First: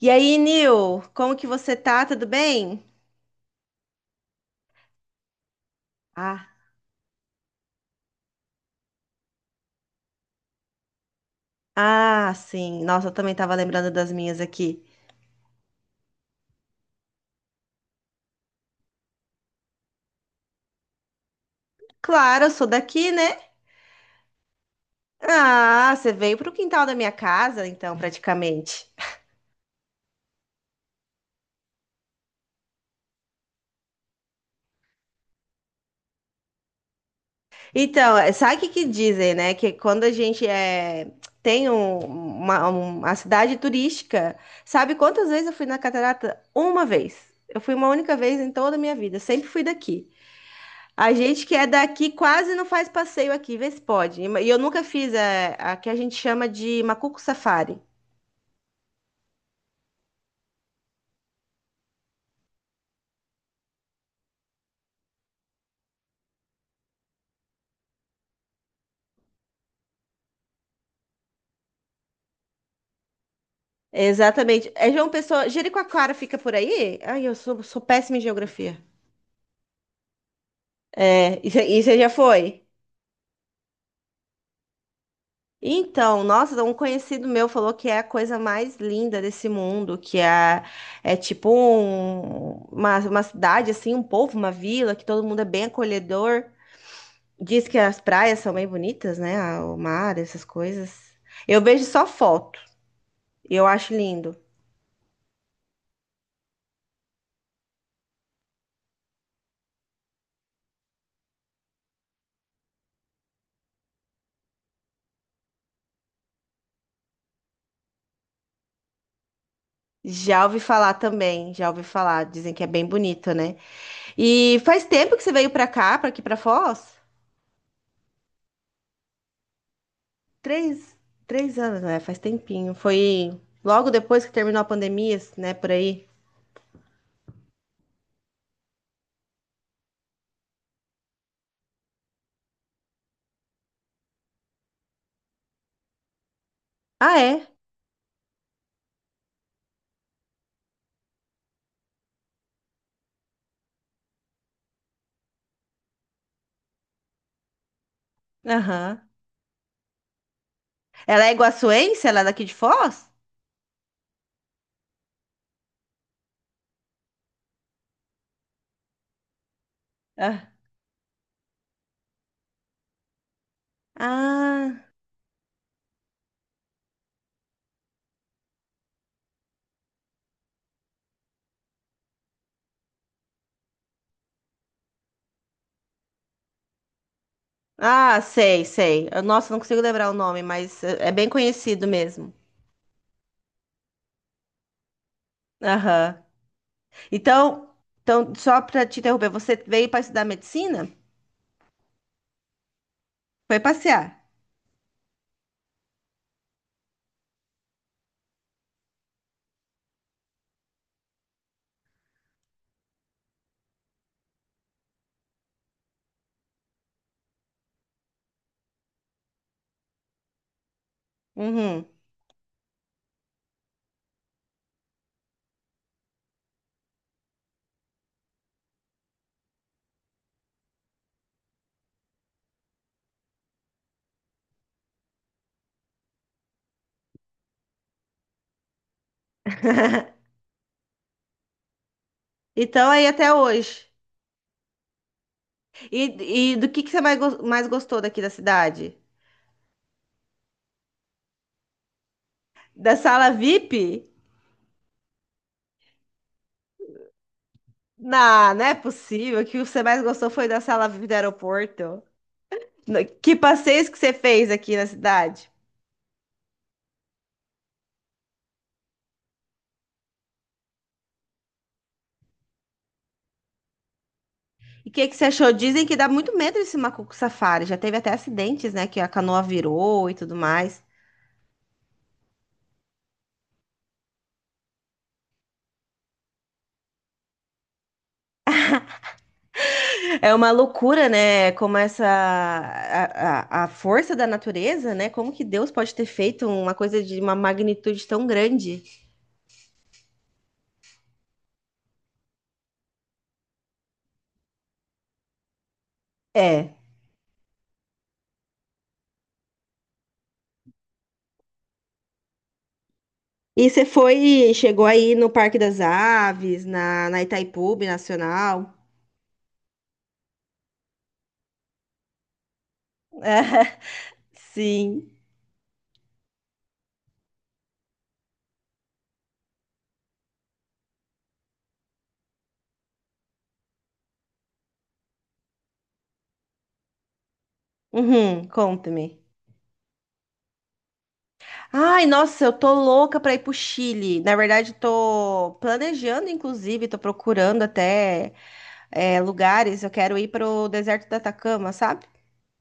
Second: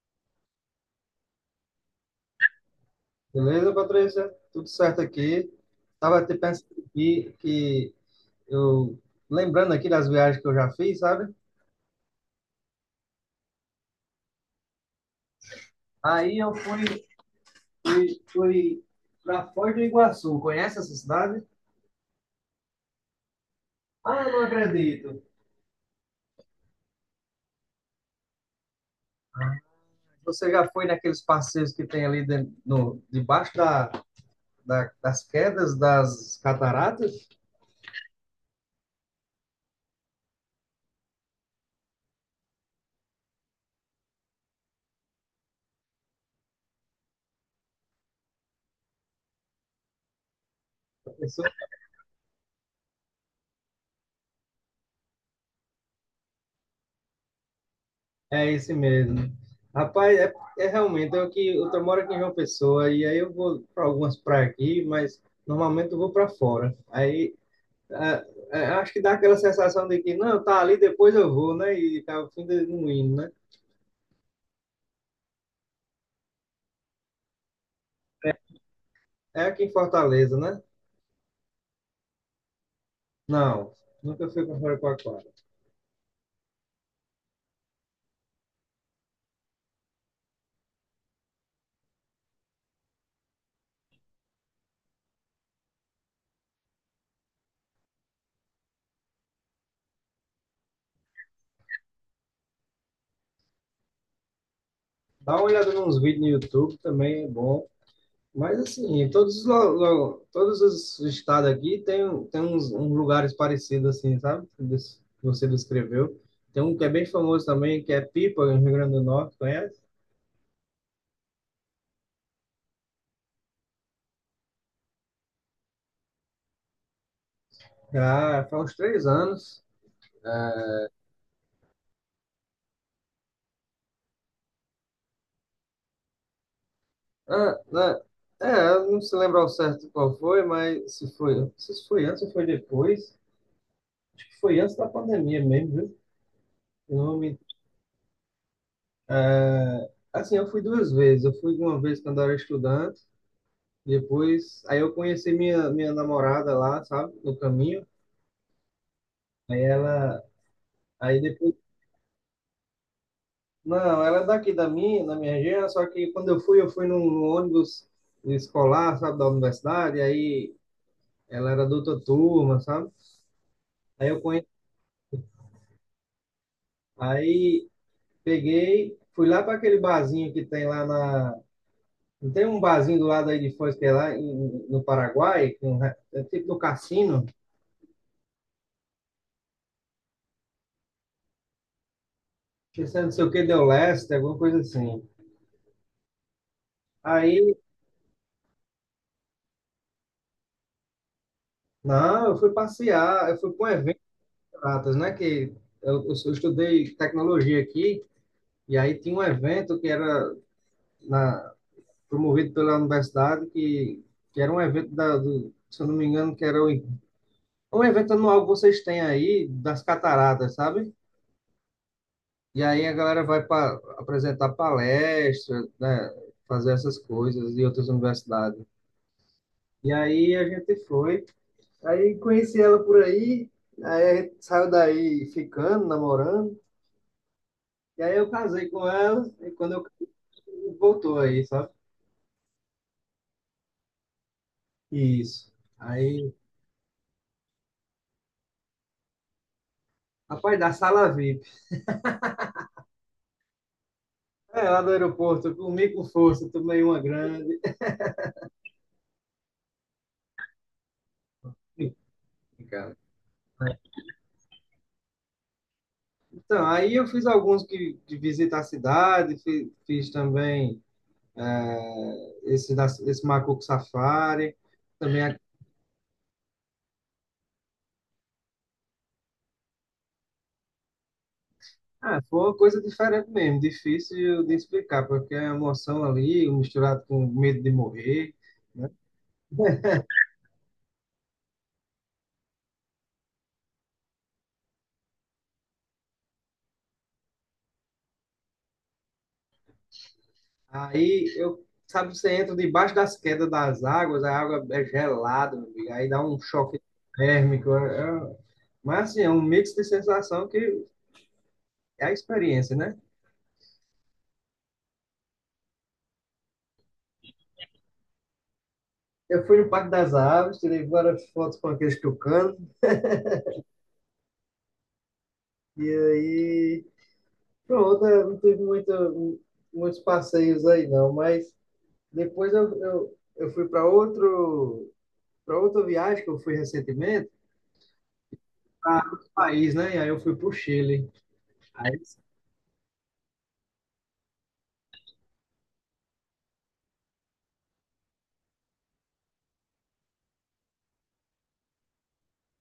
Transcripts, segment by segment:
E aí, Nil, como que você tá? Tudo bem? Beleza, Patrícia? Tudo certo aqui. Estava até Ah, pensando aqui que eu, lembrando aqui das viagens que eu já fiz, sabe? Sim. Nossa, eu também tava lembrando das minhas aqui. Aí eu fui para Foz do Iguaçu. Conhece essa cidade? Claro, eu sou daqui, né? Ah, eu não acredito. Ah, você veio pro quintal da minha casa, então, praticamente. Você já foi naqueles passeios que tem ali dentro, no, debaixo das quedas das cataratas? Então, é, sabe o que que dizem, né? Que quando a gente é, tem uma cidade turística, sabe quantas vezes eu fui na Catarata? Uma vez. Eu fui uma única vez em toda a minha vida. Sempre fui daqui. A gente que é daqui quase não faz passeio aqui, vê se pode. E eu nunca fiz é, a, que a gente chama de Macuco Safari. É esse mesmo. Rapaz, realmente eu que eu tô- moro aqui em João Pessoa e aí eu vou para algumas praias aqui, mas normalmente eu vou para fora. Ah, Acho que dá aquela sensação de que não, tá ali, depois eu vou, né? E tá o fim de não indo, né? Exatamente. É João Pessoa. Jericoacoara fica por aí? Ai, eu sou, sou péssima em geografia. É aqui em Fortaleza, né? É, e você já foi? Não, nunca fui para fora com aquário. Então, nossa, um conhecido meu falou que é a coisa mais linda desse mundo, que é, é tipo uma cidade, assim, um povo, uma vila, que todo mundo é bem acolhedor. Diz que as praias são bem bonitas, né? Ah, o mar, essas coisas. Eu vejo só foto. Eu acho lindo. Dá uma olhada nos vídeos no YouTube também, é bom. Mas assim, em todos todos os estados aqui tem uns, uns lugares parecidos assim, sabe? Que você descreveu. Tem um que é bem famoso também, que é Pipa, no Rio Grande do Norte, conhece? Já ouvi falar também, já ouvi falar. Dizem que é bem bonito, né? E faz tempo que você veio pra cá, pra aqui pra Foz? Já faz uns 3 anos. Três, três anos, né? Faz tempinho. Foi logo depois que terminou a pandemia, né? Por aí. Ah, né? É, eu não se lembro ao certo qual foi, mas se foi antes ou foi depois. Acho que foi antes da pandemia mesmo, viu? Eu Ah, não é? Assim, eu fui 2 vezes. Eu fui uma vez quando eu era estudante. Depois, aí eu conheci minha namorada lá, sabe, no caminho. Aham. Aí ela, aí Ela é depois, iguaçuense? Ela é daqui de Foz? Não, ela é daqui da minha região, só que quando eu fui num ônibus escolar, sabe, da universidade, Ah, aí ela era da outra turma, sabe? Aí eu conheci, ah, aí peguei, fui lá para aquele barzinho que tem não tem um barzinho do lado aí de Foz, que é no Paraguai, que é um é tipo do cassino, Ah, sei, sei. Eu- Nossa, não consigo lembrar o nome, mas é bem conhecido mesmo. que é não sei o que, deu leste, alguma coisa assim. Aham. Aí Então, então, só para te interromper, você veio para estudar medicina? não, eu fui passear, eu fui Foi para um evento, passear. Atas, né? Que eu estudei tecnologia aqui, e aí tinha um evento que era na, promovido pela universidade, que era um evento, se eu não me engano, que era um evento anual que vocês têm aí, das cataratas, sabe? Uhum. E aí a galera vai para apresentar palestra, né? Fazer essas coisas em outras universidades. E aí a gente foi, aí conheci ela por aí, aí a gente saiu daí ficando, namorando. E aí eu casei com ela, e quando eu casei, voltou aí, sabe? Então, aí até hoje. Isso. Aí, E do que você mais, mais gostou daqui da cidade? rapaz, da sala VIP. Da sala VIP? É, lá do aeroporto, eu comi com força, tomei uma grande. Não, não é possível. O que você mais gostou foi da sala VIP do aeroporto. Cara. No- Que passeios que você fez aqui na cidade? Então, aí eu fiz alguns que, de visita à cidade, fiz, também esse, esse Macuco Safari, E o que, que também você a- achou? Dizem que dá muito medo esse macaco safari. Já teve até acidentes, né? Que a canoa virou e tudo mais. ah, foi uma coisa diferente mesmo, difícil de explicar, porque a emoção ali, misturado com medo de morrer. É uma loucura, né? Como essa a força da natureza, né? Como que Deus pode ter feito uma coisa de uma magnitude tão grande? Aí eu, sabe, você entra debaixo das quedas das águas, a água é gelada, meu amigo, aí dá um É. choque térmico. Mas assim, é um mix de sensação que é a experiência, né? E você foi, chegou aí no Parque das Aves, na, na Itaipu Nacional? Eu fui no Parque das Aves, tirei várias fotos com aqueles tucanos, Sim. e aí pronto, é, não teve muitos passeios aí não, mas depois eu fui para outro, para outra viagem que eu fui recentemente, Uhum, para conta-me. outro país, né? E aí eu fui para o Chile. Aí Ai, nossa, eu tô louca pra ir pro Chile. Na verdade, tô planejando, inclusive, tô procurando até é, lugares. Eu quero ir pro deserto da Atacama, sabe?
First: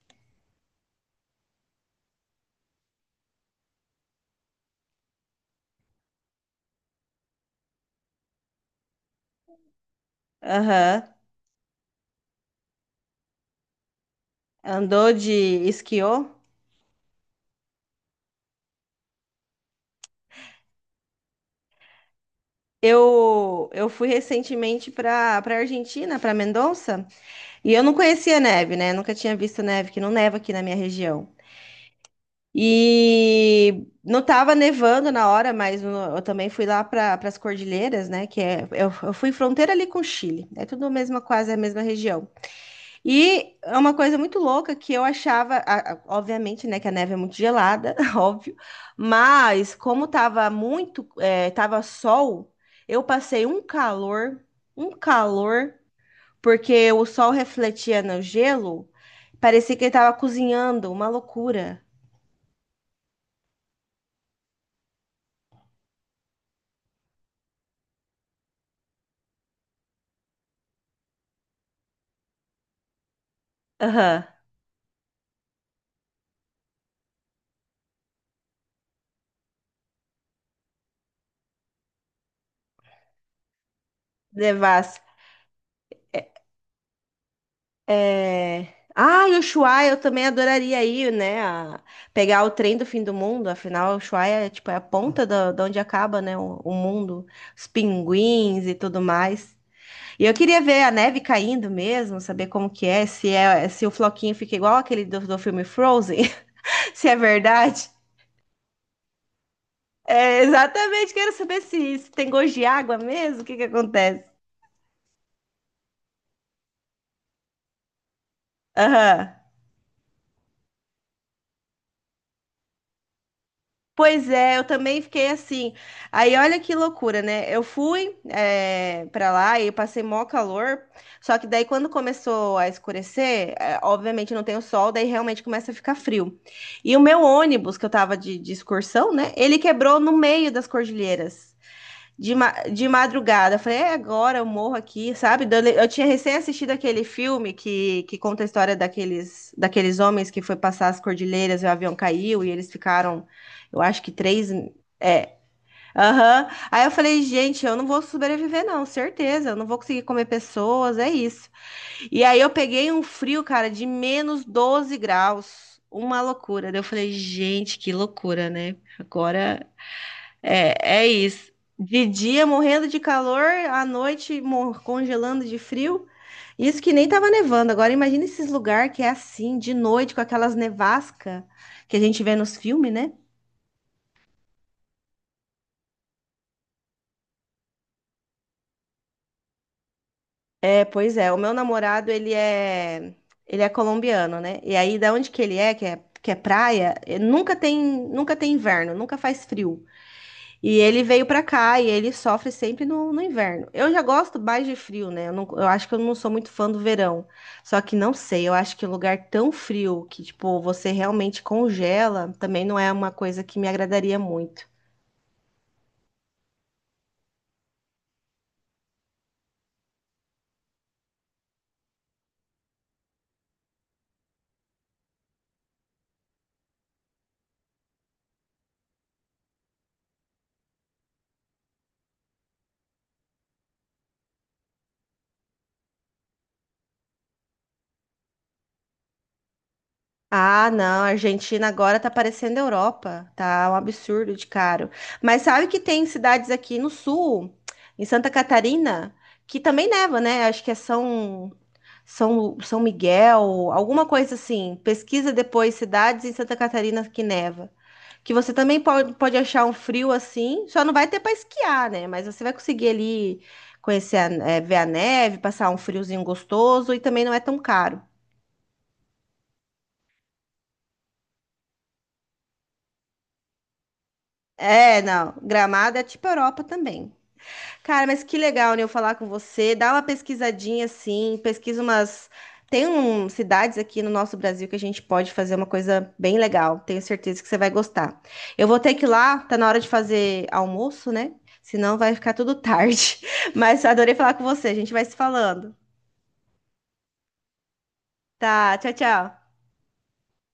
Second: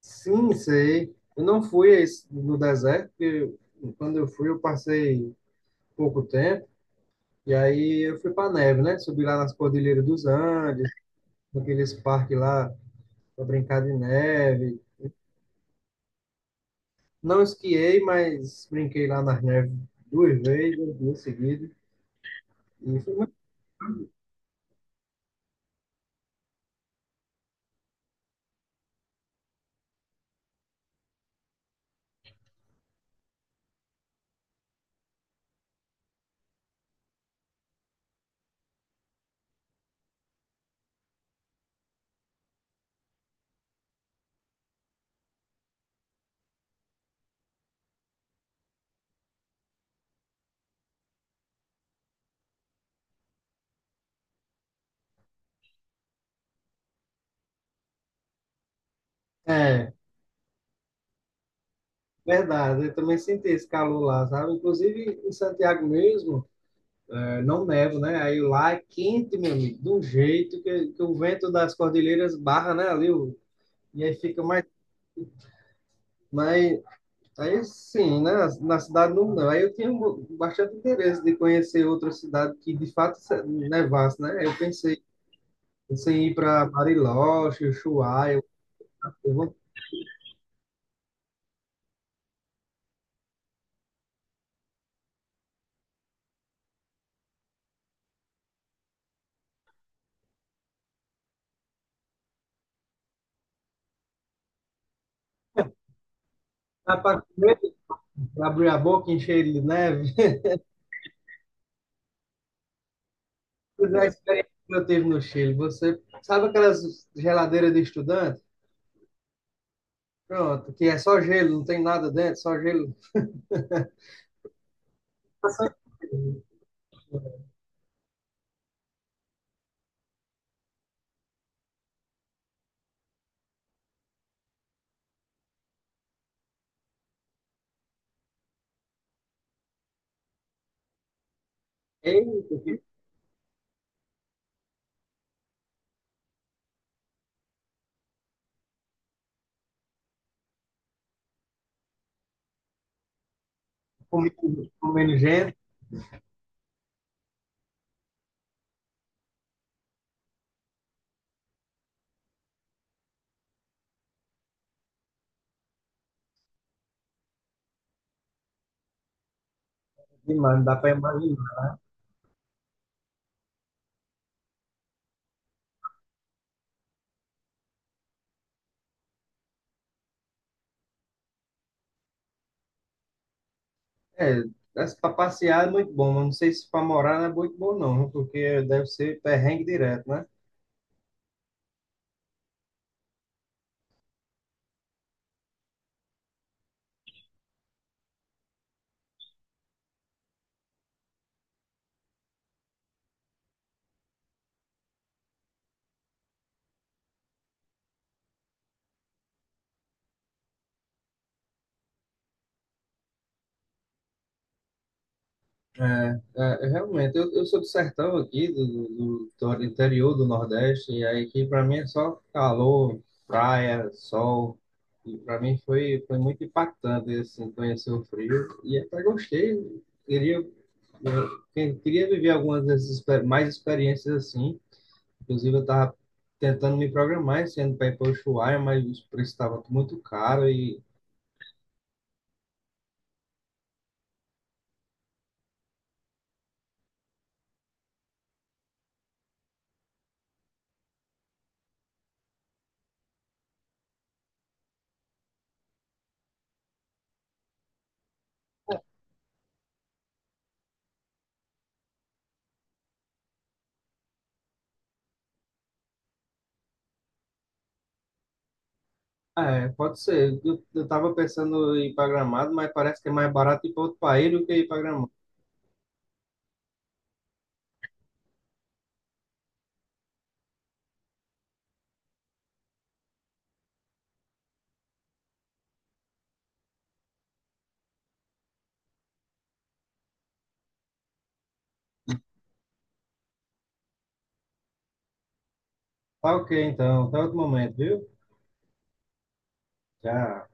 sim, sei. Eu não fui no deserto, porque quando eu fui, eu passei pouco tempo, e aí eu fui para neve, né? Subi lá nas Cordilheiras dos Andes, Aham. naqueles parques lá para brincar de neve. Andou de esquiô? Não esquiei, mas brinquei lá nas neves 2 vezes, 2 dias seguidos. E foi muito... Eu fui recentemente para Argentina, para Mendoza, e eu não conhecia neve, né? Nunca tinha visto neve, que não neva aqui na minha região. E não estava nevando na hora, mas no- eu também fui lá para as Cordilheiras, né? Que é, eu fui fronteira ali com o Chile, é tudo a mesma, quase a mesma região. E é uma coisa muito louca que eu achava, a- obviamente, né, que a neve é muito gelada, óbvio, mas como tava muito, tava sol, eu passei um calor, porque o sol refletia no gelo, parecia que ele É, tava cozinhando, uma loucura. verdade, eu também senti esse calor lá, sabe? Inclusive em Santiago mesmo, é, não neva, né? Aí lá é quente, meu amigo, de um jeito que o vento das cordilheiras barra, né? Ali o. E aí Aham, fica mais, aí sim, né? Na cidade não. Aí eu tinha um bastante interesse de conhecer outra cidade que de fato nevasse, né? Pensei em ir para Bariloche, Ushuaia. é... Ah, Eu e vou Ushuaia, eu também adoraria ir, né? a- Pegar o trem do fim do mundo, afinal, Ushuaia, é, tipo, é a ponta da onde acaba, né? O mundo, os pinguins e tudo mais. E eu queria ver a neve caindo mesmo, saber como que é, se o floquinho fica igual aquele do filme Frozen, se é para verdade. Abrir a boca e encher ele de neve. É, exatamente, quero saber se tem gosto de água mesmo, o que que Pois é, a acontece. experiência que eu tive no Chile. Você sabe aquelas geladeiras de estudante? Aham. Pronto, que é só gelo, não tem nada dentro, só gelo. Pois é, eu também fiquei assim. Aí olha que loucura, né? Eu fui pra lá e passei mó calor. Só que daí quando começou a escurecer, obviamente não tem o sol, daí realmente começa a ficar frio. E o meu ônibus, que eu tava de excursão, né? Ele quebrou no meio das cordilheiras de, ma Eita, que de madrugada. Eu falei, é agora, eu morro aqui, sabe? Dando- Eu tinha recém assistido aquele filme que conta a história daqueles homens que foi passar as cordilheiras e o avião caiu e eles ficaram, eu acho que comi- três. comendo É, gente, aham. Aí eu falei, gente, eu não vou sobreviver, não, certeza, eu não vou conseguir comer pessoas, é isso. E aí eu peguei um frio, cara, de menos 12 graus, uma loucura. Daí eu falei, gente, que loucura, né? Agora demais, não é, dá para é isso. imaginar. De dia morrendo de calor, à noite mor- congelando de frio. Isso que nem tava nevando. Agora imagina esses lugares que é assim, de noite, com aquelas nevasca que a gente vê nos filmes, né? É, para passear é muito bom, mas não sei se para morar não é muito bom não, viu? Porque deve ser perrengue direto, né? É, pois é. O meu namorado, ele é colombiano, né? E aí, da onde que ele é, que é, que é praia, nunca tem, nunca tem inverno, nunca faz frio. E ele veio pra cá e ele sofre sempre no, no inverno. Eu já gosto mais de frio, né? Eu, não- eu acho que eu não sou muito fã do verão. Só que não sei, eu acho que lugar tão frio que, tipo, você realmente congela também não é uma coisa que me agradaria muito. É, Realmente, eu sou do sertão aqui, do interior do Nordeste, e aí que para mim é só calor, praia, sol, e para mim foi muito impactante, assim, conhecer o frio, e até gostei, queria, queria viver algumas dessas mais experiências assim. Inclusive, eu estava tentando me programar esse ano para ir para Ushuaia, mas o preço estava muito caro Ah, e. não, a Argentina agora tá parecendo a Europa, tá um absurdo de caro. Mas sabe que tem cidades aqui no sul, em Santa Catarina, que também neva, né? Acho que é São, São, São Miguel, alguma coisa assim. Pesquisa depois cidades em Santa Catarina que neva. Que você também pode, pode achar um frio assim, só não vai ter para esquiar, né? Mas você vai conseguir ali conhecer, a- eh, ver a neve, passar um friozinho gostoso e também não é tão caro. Ah, é, pode ser. Eu tava pensando em ir para Gramado, mas parece que é mais barato ir para outro país do que ir para É, Gramado. não. Gramado é tipo Europa também. Cara, mas que legal, né, eu falar com você. Dá uma pesquisadinha assim, pesquisa umas. Tem um, cidades aqui no nosso Brasil que a gente pode fazer uma coisa bem legal. Tenho certeza que você vai gostar. Eu vou ter que ir lá, tá na hora de fazer almoço, né? Senão vai ficar tudo tarde. Mas adorei falar com você. A gente vai se falando. Tá ok, então. Até outro momento, viu? Tá, tchau, tchau. Tchau.